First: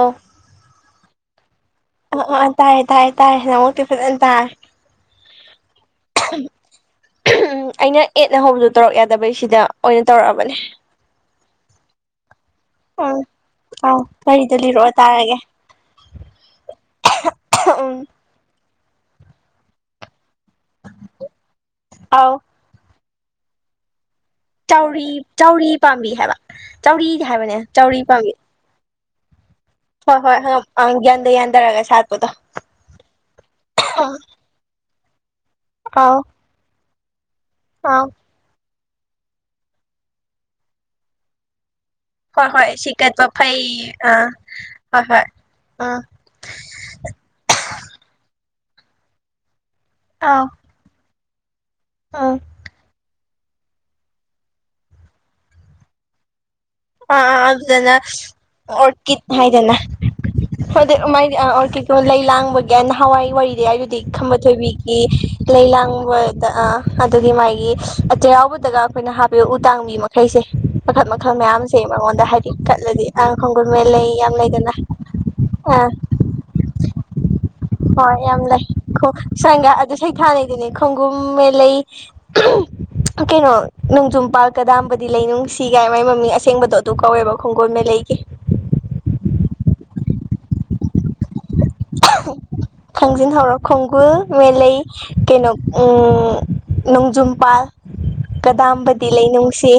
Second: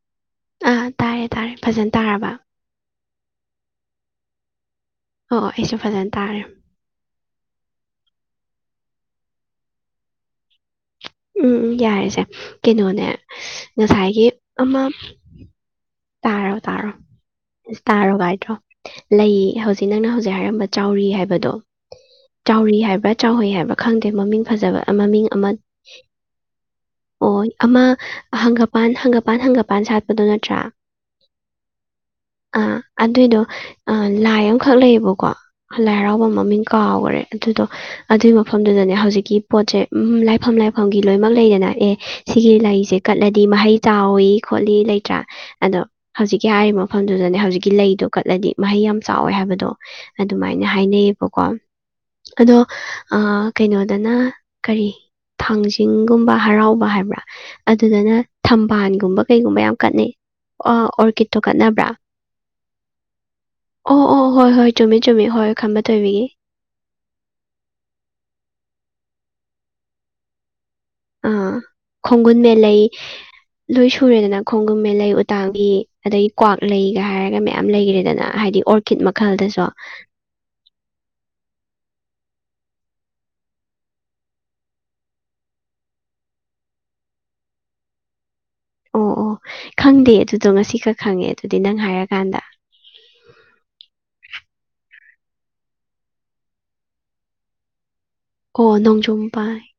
ꯑꯣ ꯑꯥ ꯇꯥꯔꯦ ꯇꯥꯔꯦ ꯐꯖꯅ ꯑ ꯇꯥꯔꯕ ꯑꯥꯏ ꯇꯥꯏ ꯇꯥꯏ ꯐ ꯇ ꯑꯣ ꯑꯣ ꯑꯩꯁꯨ ꯐꯖꯅ ꯇꯥꯔꯦ ꯅꯍꯧꯕꯁꯨ ꯇꯧꯔꯛ ꯌꯥꯗꯕꯩ ꯁꯤꯗ ꯑꯣꯏꯅ ꯇꯧꯔꯛꯑꯕꯅꯦ ꯎꯝ ꯌꯥꯔꯁꯦ ꯀꯩꯅꯣꯅꯦ ꯎꯝ ꯑꯥꯎ ꯉꯁꯥꯏꯒꯤ ꯋꯥꯔꯤꯗꯣ ꯑꯃ ꯂꯤꯔꯛꯑꯣ ꯇꯥꯔꯒꯦ ꯇꯥꯔꯣ ꯇꯥꯔꯣ ꯑꯁ ꯎꯝ ꯇꯥꯔꯣ ꯀꯥꯏꯗ꯭ꯔꯣ ꯂꯩꯌꯦ ꯍꯧꯖꯤꯛ ꯅꯪꯅ ꯍꯧꯖꯤꯛ ꯍꯥꯏꯗꯣ ꯆꯥꯎꯔꯤ ꯑꯥꯎ ꯍꯥꯏꯕ꯭ꯔ ꯍꯥꯏ ꯐ ꯆꯥꯎꯔꯤ ꯆꯥꯎꯔꯤ ꯄꯥꯝꯕꯤ ꯍꯥꯏꯕ ꯆꯥꯎꯔꯤ ꯍꯥꯏꯕꯅꯦ ꯃ ꯆꯥꯎꯔꯤ ꯄꯥꯝꯕꯤ ꯍ ꯃꯄꯥꯟ ꯍꯪꯒꯄꯥꯟ ꯍꯣꯏ ꯁꯥꯠꯄꯗꯨꯣ ꯍꯣꯏ ꯅꯠꯇ꯭ꯔꯥ ꯍꯪ ꯑꯪ ꯌꯥꯟꯗ ꯌꯥꯟꯊꯔꯒ ꯁꯥꯠꯄꯗꯣ ꯑꯥ ꯑꯗꯨꯏꯗꯣ ꯂꯥꯏ ꯑꯃꯈꯛ ꯂꯩꯌꯦꯕꯣ ꯀ ꯂꯥꯏ ꯑꯥꯎ ꯍꯔꯥꯎꯕ ꯃꯃꯤꯡ ꯀꯥꯎꯈꯔꯦ ꯑꯗꯨꯗꯣ ꯑꯥꯎ ꯑꯗꯨꯏ ꯃꯐꯝ ꯑꯗꯨꯗꯅꯦ ꯍꯧꯖꯤꯛꯀꯤ ꯄꯣꯠꯁꯦ ꯎ ꯂꯥꯏꯐꯝ ꯂꯥꯏꯐꯝꯒꯤ ꯂꯣꯏꯅꯃꯛ ꯂꯩꯗꯅ ꯑꯦ ꯍꯣꯏ ꯁꯤꯒꯤ ꯍꯣꯏ ꯁꯤ ꯂꯩꯁꯦ ꯀꯠꯄ ꯀꯠꯂꯗꯤ ꯐꯩ ꯃꯍꯩ ꯑꯥ ꯇꯏ ꯈꯣꯠꯂꯤ ꯍꯣꯏ ꯂꯩꯇ꯭ꯔꯥ ꯍꯣꯏ ꯑꯗꯣ ꯑꯥ ꯍꯧꯖꯤꯛꯀꯤ ꯍꯥꯏꯔꯤꯕ ꯃꯐꯝꯗꯨꯗꯅꯦ ꯍꯧꯖꯤꯛꯀꯤ ꯂꯩꯗꯣ ꯀꯠꯂꯗꯤ ꯃꯍꯩ ꯌꯥꯝ ꯆꯥꯎꯋꯦ ꯍꯥꯏꯕꯗꯣ ꯑꯥꯎ ꯑꯗꯨꯃꯥꯏꯅ ꯍꯥꯏꯅꯩꯌꯦꯕꯀꯣ ꯎꯝ ꯑꯗꯣ ꯀꯩꯅꯣꯗꯅ ꯀꯔꯤ ꯊꯥꯡꯖꯤꯡꯒꯨꯝꯕ ꯍꯔꯥꯎꯕ ꯑꯥ ꯍꯥꯏꯕ꯭ꯔꯥ ꯑꯥ ꯑꯗꯨꯗꯅ ꯊꯝꯕꯥꯜꯒꯨꯝꯕ ꯀꯩꯒꯨꯝꯕ ꯌꯥꯝ ꯀꯠꯅꯩ ꯑ, ꯑꯗ ꯃꯥꯏ ꯑꯣꯔꯀꯤꯠꯇꯣ ꯑꯣꯔ ꯀꯠꯅꯕ꯭ꯔꯥ ꯀꯩꯀꯣ ꯂꯩ ꯂꯥꯡꯕꯒꯤ ꯅꯍꯥꯟꯋꯥꯏ ꯋꯥꯔꯤꯗꯤ ꯍꯥꯏꯗꯨꯗꯤ ꯑꯣ ꯑꯣ ꯈꯝꯕ ꯍꯣꯏ ꯍꯣꯏ ꯊꯣꯏꯕꯤꯈꯤ ꯆꯨꯝꯃꯦ ꯆꯨꯝꯃꯦ ꯍꯣꯏ ꯂꯩ ꯈꯝꯕ ꯊꯣꯏꯕꯤꯒꯤ ꯂꯥꯡꯕꯗ ꯑ ꯑꯗꯨꯒꯤ ꯃꯥꯒꯤ ꯆꯩꯔꯥꯎꯕꯗꯒ ꯑꯩꯈꯣꯏꯅ ꯍꯥꯞꯄꯤꯌ ꯎꯗꯥꯡꯕꯤ ꯃꯈꯩꯁꯦ ꯃꯈꯠ ꯃꯈꯜ ꯑꯥ ꯃꯌꯥꯝ ꯈꯣꯡꯒꯨꯟ ꯃꯦꯂꯩ ꯃꯦꯟ ꯂꯣꯏ ꯂꯩ ꯌꯥꯝ ꯁꯨꯔꯦꯗꯅ ꯂꯩꯗꯅ ꯈꯣꯡꯒꯨꯟ ꯃꯦꯂꯩ ꯎꯇꯥꯡꯕꯤ ꯑꯥ ꯑꯗꯗꯒꯤ ꯀ꯭ꯋꯥꯛꯂ ꯒ ꯍꯥꯏꯔ ꯍꯣꯏ ꯌꯥꯝ ꯂꯩ ꯁꯒꯥ ꯑꯗꯨ ꯁꯩꯊꯥ ꯂꯩꯩꯗꯨꯅꯦ ꯈꯣꯡꯒꯨꯝ ꯃ ꯂꯩꯩ ꯇꯨ ꯀꯩꯅꯣ ꯅꯣꯡꯖꯝ ꯄꯥ ꯀꯗꯥꯕꯗꯤ ꯂꯩꯅꯨꯡꯁꯤꯒꯥꯏ ꯃꯒꯤ ꯃꯃꯤꯡ ꯑꯁꯦꯡꯕꯗꯣ ꯑꯗꯨ ꯀꯧꯋꯦꯕ ꯈꯣꯡꯒꯣꯜ ꯃ ꯂꯩ ꯑꯩꯦ ꯑꯣ ꯑꯣ ꯈꯪꯗꯦ ꯑꯗꯨꯗꯣ ꯉꯁꯤ ꯈꯔ ꯈꯪꯉꯦ ꯑꯗꯨꯗꯤ ꯅꯪ ꯍꯥꯏꯔꯀꯥꯟꯗ ꯈꯪꯖꯤꯟꯍꯧꯔꯣ ꯈꯣꯡꯒꯨꯜ ꯃꯦꯂꯩ ꯀꯩꯅꯣ ꯅꯣꯡꯖꯝꯄꯥꯥꯜ ꯑꯣ ꯀꯗꯥꯕꯗꯤ ꯅꯣꯡꯖꯨꯝꯄꯥ ꯂꯩꯅꯨꯡꯁꯤ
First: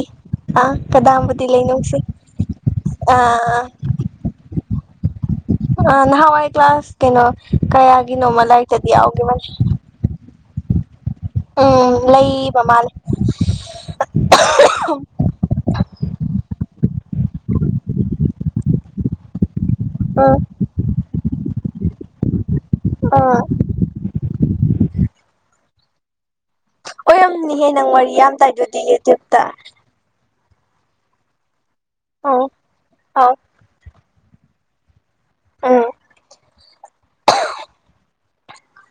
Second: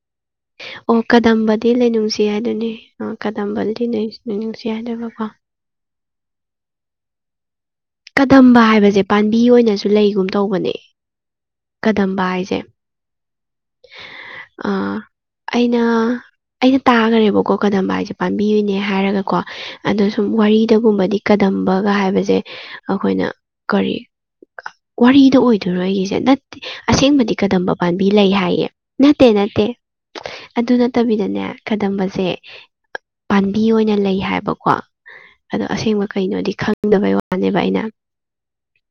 ꯑꯥ ꯑꯣ ꯀꯗꯥꯝꯕꯗꯤ ꯀꯗꯝꯕꯗꯤ ꯂꯩꯅꯨꯡꯁꯤ ꯍꯥꯏꯗꯨꯅꯤ ꯑꯥ ꯀꯗꯝꯕꯗꯤꯅꯨꯡꯁꯤ ꯍꯥꯏꯗꯣꯏꯕ ꯑ ꯅꯋꯥꯏ ꯀ꯭ꯂꯥꯁ ꯀꯦꯩꯅꯣ ꯀꯗꯝꯕ ꯍꯥꯏꯕꯁꯦ ꯄꯥꯝꯕꯤ ꯑꯣꯏꯅꯁꯨ ꯂꯩꯒꯨꯝ ꯇꯧꯕꯅꯦ ꯎꯝ ꯀꯗꯝꯕ ꯂꯩ ꯃꯃꯥ ꯂꯩ ꯑ ꯑꯩꯅ ꯑꯩꯅ ꯇꯥꯈꯔꯦꯕꯀꯣ ꯀꯗ ꯍꯥꯏꯁꯦ ꯄꯥꯝꯕꯤꯣꯏꯅꯦ ꯍꯥꯏꯔꯒ ꯀꯣ ꯑꯗꯣ ꯁꯨꯝ ꯎꯝ ꯋꯥꯔꯤꯗꯒꯨꯝꯕꯗꯤ ꯀꯗꯝꯝꯕꯒ ꯍꯥꯏꯕꯁꯦ ꯑꯩꯈꯣꯏꯅ ꯎꯝ ꯀꯔꯤ ꯋꯥꯔꯤꯗ ꯑꯣꯏꯗꯣꯏꯔꯣ ꯑꯩꯒꯤꯁꯦ ꯅ ꯑꯁꯦꯡꯕꯗꯤ ꯑꯣꯏꯔꯝꯅꯤꯍꯦ ꯀꯗꯝꯕ ꯅꯪ ꯄꯥꯝꯕꯤ ꯋꯥꯔꯤ ꯂꯩ ꯌꯥꯝ ꯍꯥꯏꯌꯦ ꯇꯥꯏꯗꯨꯗꯤ ꯅꯠꯇꯦ ꯌꯨꯇ꯭ꯌꯨꯕꯇ ꯅꯠꯇꯦ ꯑꯗꯨ ꯅꯠꯇꯕꯤꯗꯅꯦ ꯈꯗꯝꯕꯁꯦ ꯎꯝ ꯑꯧ ꯄꯥꯝꯕꯤ ꯑꯣꯏꯅ ꯂꯩ ꯍꯥꯏꯕꯀꯣ ꯑꯗꯣ ꯎꯝ ꯑꯁꯦꯡꯕ ꯀꯩꯅꯣꯗꯤ ꯈꯪꯗꯕꯩ ꯋꯥꯅꯦꯕ ꯑꯩꯅ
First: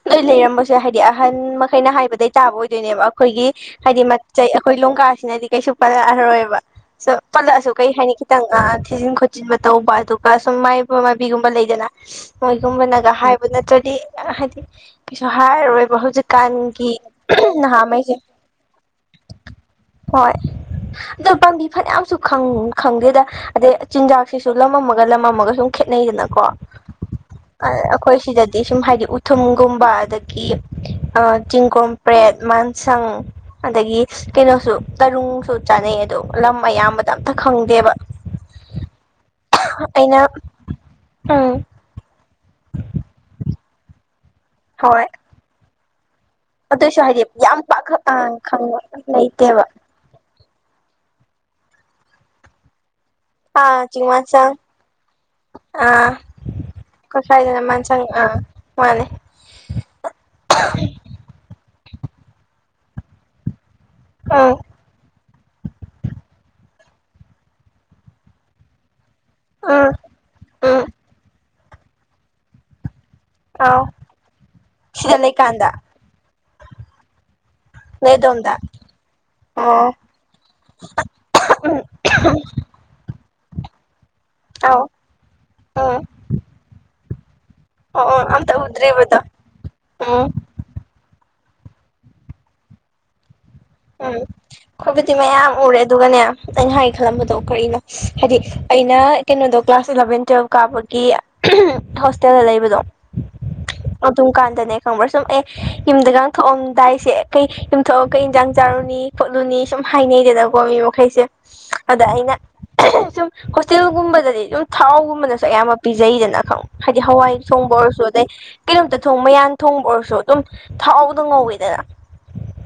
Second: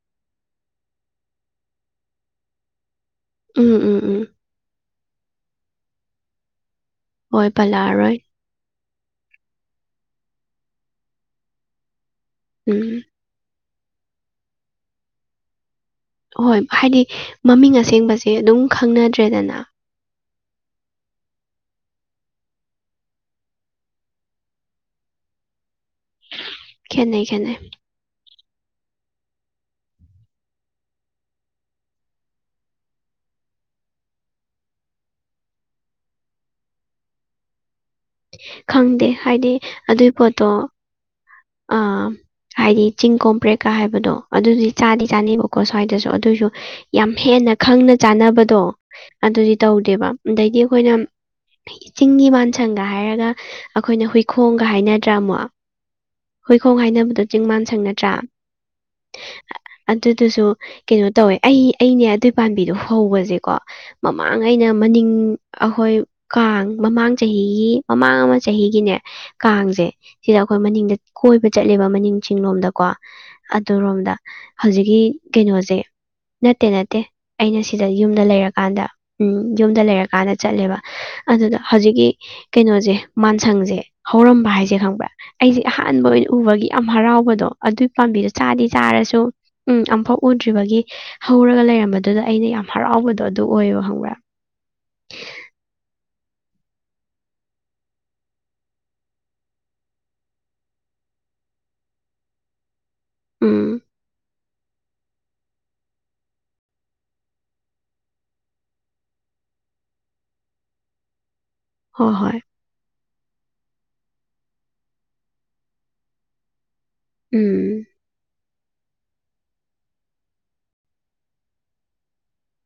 ꯅꯣꯏ ꯂꯩꯔꯝꯕꯁꯦ ꯍꯥꯏꯗꯤ ꯑꯍꯟ ꯃꯈꯩꯅ ꯍꯥꯏꯕꯗꯩ ꯇꯥꯕ ꯑꯣꯏꯗꯣꯏꯅꯦꯕ ꯑꯩꯈꯣꯏꯒꯤ ꯎꯝ ꯎꯝ ꯍꯥꯏꯗꯤ ꯎꯝ ꯃꯆꯩ ꯑꯩꯈꯣꯏ ꯂꯣꯡꯀꯥꯁꯤꯅꯗꯤ ꯀꯩꯁꯨ ꯄꯜꯂꯛꯑꯔꯣꯏꯕ ꯍꯣꯏ ꯄꯜꯂꯛꯑꯁꯨ ꯀꯩ ꯍꯥꯏꯅꯤ ꯄꯜꯂꯛꯑꯔꯣꯏ ꯈꯤꯇꯪ ꯊꯤꯖꯤꯟ ꯈꯣꯠꯆꯤꯟꯕ ꯇꯧꯕ ꯑꯗꯨꯒ ꯁꯨꯝ ꯃꯥꯏꯕ ꯃꯥꯏꯕꯤꯒꯨꯝꯕ ꯂꯩꯗꯅ ꯎꯝ ꯃꯣꯏꯒꯨꯝꯕꯅꯒ ꯍꯥꯏꯕ ꯅꯠꯇ꯭ꯔꯗꯤ ꯗꯤ ꯍꯥꯏꯗꯤ ꯁ ꯍꯔ ꯔꯣꯏ ꯍꯣꯏ ꯍꯥꯏꯗꯤ ꯃꯃꯤꯡ ꯅꯍꯥꯉꯩꯁꯦ ꯑꯁꯦꯡꯕꯁꯦ ꯑꯗꯨꯝ ꯈꯪꯅꯗ꯭ꯔꯦꯗꯅ ꯍꯣꯏ ꯑꯣ ꯄꯥꯝꯕꯤ ꯐꯅꯌꯥꯝꯁꯨ ꯈꯪꯗꯦꯗ ꯑꯗꯩ ꯆꯤꯟꯖꯥꯛꯁꯤꯁꯨ ꯂꯃꯝꯃꯒ ꯂꯃꯝꯃꯒ ꯁꯨꯝ ꯈꯦꯠꯅꯩꯗꯅꯀꯣ ꯈꯦꯠꯅꯩ ꯈꯦꯠꯅꯩ ꯑꯩꯈꯣꯏ ꯁꯤꯗꯗꯤ ꯁꯨꯝ ꯍꯥꯏꯗꯤ ꯎ ꯊꯨꯝꯒꯨꯝꯕ ꯑꯗꯒꯤ ꯆꯤꯡꯒꯣꯝ ꯄ꯭ꯔꯦꯠ ꯃꯥꯟꯁꯪ ꯑꯗꯒꯤ ꯀꯩꯅꯣꯁꯨ ꯇꯔꯨꯡꯁꯨ ꯆꯥꯅꯩ ꯑꯗꯣ ꯂꯝ ꯑꯌꯥꯝꯕꯗ ꯑꯝꯇ ꯈꯪꯗꯦꯕ ꯈꯪꯗꯦ ꯍꯥꯏꯗꯤ ꯑꯗꯨꯏ ꯑꯩꯅ ꯄꯣꯠꯇꯣ ꯎꯝ ꯑꯥ ꯍꯥꯏꯗꯤ ꯆꯤꯡ ꯀꯣꯝꯄ꯭ꯔꯦꯀ ꯍꯥꯏꯕꯗꯣ ꯑꯗꯨꯗꯤ ꯆꯥꯗꯤ ꯍꯣꯏ ꯆꯥꯅꯦꯕꯀꯣ ꯁ꯭ꯋꯥꯏꯗꯁꯨ ꯑꯗꯨꯑꯣꯏꯁꯨ ꯑꯗꯨꯏꯁꯨ ꯌꯥꯝ ꯍꯥꯏꯗꯤ ꯍꯦꯟꯅ ꯄꯥꯛ ꯈꯪꯅ ꯆꯥꯅꯕꯗꯣ ꯈꯪꯕ ꯑꯗꯨꯗꯤ ꯂꯩꯇꯦꯕ ꯇꯧꯗꯦꯕ ꯑꯗꯩꯗꯤ ꯑꯩꯈꯣꯏꯅ ꯆꯤꯡꯒꯤ ꯃꯥꯟꯁꯪꯒ ꯍꯥꯏꯔꯒ ꯑꯥ ꯑꯩꯈꯣꯏꯅ ꯆꯤꯡꯃꯥꯟꯁꯥꯡ ꯍꯨꯏꯈꯣꯡꯒ ꯍꯥꯏꯅꯗ꯭ꯔꯥ ꯑꯃꯨꯛ ꯑꯥ ꯍꯨꯏꯈꯣꯡ ꯍꯥꯏꯅꯕꯗ ꯀꯣꯏꯈꯥꯏꯗꯅ ꯆꯤꯡꯃꯥꯟ ꯁꯪ ꯃꯥꯟꯁꯪ ꯅꯗ꯭ꯔꯥ ꯑꯥ ꯃꯥꯅꯦ ꯑꯗꯨꯗꯨꯁꯨ ꯀꯩꯅꯣ ꯇꯧꯋꯦ ꯑꯩ ꯑꯩꯅꯦ ꯑꯗꯨꯏ ꯄꯥꯝꯕꯤꯗꯣ ꯍꯧꯕꯁꯦꯀꯣ ꯃꯃꯥꯡ ꯎꯝ ꯑꯩꯅ ꯃꯅꯤꯡ ꯑꯩꯈꯣꯏ ꯀꯥꯡ ꯃꯃꯥꯡ ꯆꯍꯤꯒꯤ ꯃꯃꯥꯡ ꯑꯃ ꯆꯍꯤꯒꯤꯅꯦ ꯀꯥꯡꯁꯦ ꯎꯝ ꯁꯤꯗ ꯑꯩꯈꯣꯏ ꯎꯝ ꯃꯅꯤꯡꯗ ꯆꯠ ꯀꯣꯏꯕ ꯆꯠꯂꯦꯕ ꯃꯅꯤꯡ ꯆꯤꯂꯣꯝꯗꯀꯣ ꯑꯥꯎ ꯑꯗꯨꯔꯣꯝꯗ ꯍꯧꯖꯤꯛꯀꯤ ꯁꯤꯗ ꯂꯩꯀꯥꯟꯗ ꯀꯩꯅꯣꯁꯦ ꯅꯠꯇꯦ ꯅꯠꯇꯦ ꯑꯩꯅ ꯁꯤꯗ ꯅꯣꯏ ꯌꯨꯝꯗ ꯑꯗꯣꯝꯗ ꯂꯩꯔꯀꯥꯟꯗ ꯎꯝ ꯌꯨꯝꯗ ꯑꯣ ꯂꯩꯔꯀꯥꯟꯗ ꯆꯠꯂꯦꯕ ꯑꯗꯨꯗ ꯎꯝ ꯍꯧꯖꯤꯛꯀꯤ ꯀꯩꯅꯣꯁꯦ ꯃꯥꯟꯁꯪꯁꯦ ꯍꯧꯔꯝꯕ ꯍꯥꯏꯁꯦ ꯑꯥꯎ ꯈꯪꯕ꯭ꯔꯥ ꯑꯩꯁꯦ ꯎꯝ ꯑꯍꯥꯟꯕ ꯑꯣꯏꯅ ꯎꯕꯒꯤ ꯌꯥꯝ ꯍꯔꯥꯎꯕꯗꯣ ꯑꯗꯨꯏ ꯑꯣ ꯑꯣ ꯄꯥꯝꯕꯤꯗꯨꯣ ꯑꯝꯇ ꯆꯥꯗꯤ ꯎꯗ꯭ꯔꯤꯕꯗꯣ ꯆꯥꯔꯁꯨ ꯎꯝ ꯑꯝꯐꯥꯎ ꯎꯗ꯭ꯔꯤꯕꯒꯤ ꯍꯧꯔꯒ ꯂꯩꯔꯝꯕꯗꯨꯗ ꯑꯩꯅ ꯌꯥꯝ ꯍꯔꯥꯎꯕꯗꯣ ꯑꯗꯨ ꯑꯣꯏꯌꯦꯕ ꯎꯝ ꯈꯪꯕ꯭ꯔꯥ ꯑꯩꯈꯣꯏꯕꯨꯗꯤ ꯃꯌꯥꯝ ꯎꯔꯦ ꯑꯗꯨꯒꯅꯦ ꯅꯩꯅ ꯍꯥꯏ ꯈꯜꯂꯝꯕꯗꯣ ꯀꯔꯤꯅꯣ ꯍꯥꯏꯗꯤ ꯑꯩꯅ ꯀꯩꯅꯣꯗꯣ ꯀ꯭ꯂꯥꯁ ꯑꯦꯂꯚꯦꯟ ꯇꯨꯋꯦꯜꯕ ꯀꯥꯕꯒꯤ ꯍꯣꯁꯇꯦꯜꯗ ꯂꯩꯕꯗꯣ ꯎꯝ ꯗꯨꯀꯥꯟꯗꯅꯦ ꯈꯪꯕ꯭ꯔꯥ ꯁꯨꯝ ꯑꯦ ꯌꯨꯝꯗꯒ ꯊꯣꯛꯑꯝꯗꯥꯏꯁꯦ ꯀꯩ ꯌꯨꯝꯊꯑꯒ ꯀꯩ ꯏꯟꯥꯡ ꯆꯥꯔꯨꯅꯤ ꯈꯣꯠꯂꯨꯅꯤ ꯁꯨꯝ ꯍꯥꯏꯅꯩꯗꯅꯀꯣ ꯃꯤ ꯃꯈꯩꯁꯦ ꯑꯗ ꯍꯣꯏ ꯑꯩꯅ ꯍꯣꯏ ꯁꯨꯝ ꯍꯣꯁꯇꯦꯜꯒꯨꯝꯕꯗꯗꯤ ꯑꯗꯨꯝ ꯊꯥꯎꯒꯨꯝꯕꯅꯁꯨ ꯑꯌꯥꯝꯕ ꯄꯤꯖꯩꯗꯅ ꯈꯪꯉ ꯍꯥꯏꯗꯤ ꯍꯋꯥꯏ ꯎꯝ ꯁꯣꯝꯕꯔꯁꯨ ꯑꯗ ꯀꯩꯅꯣꯝꯇ ꯊꯣꯡ ꯃꯌꯥꯟ ꯊꯣꯡꯕ ꯑꯣꯏꯔꯁꯨ ꯑꯗꯨꯝ ꯊꯥꯎꯗꯣ ꯉꯧꯋꯦꯗꯅ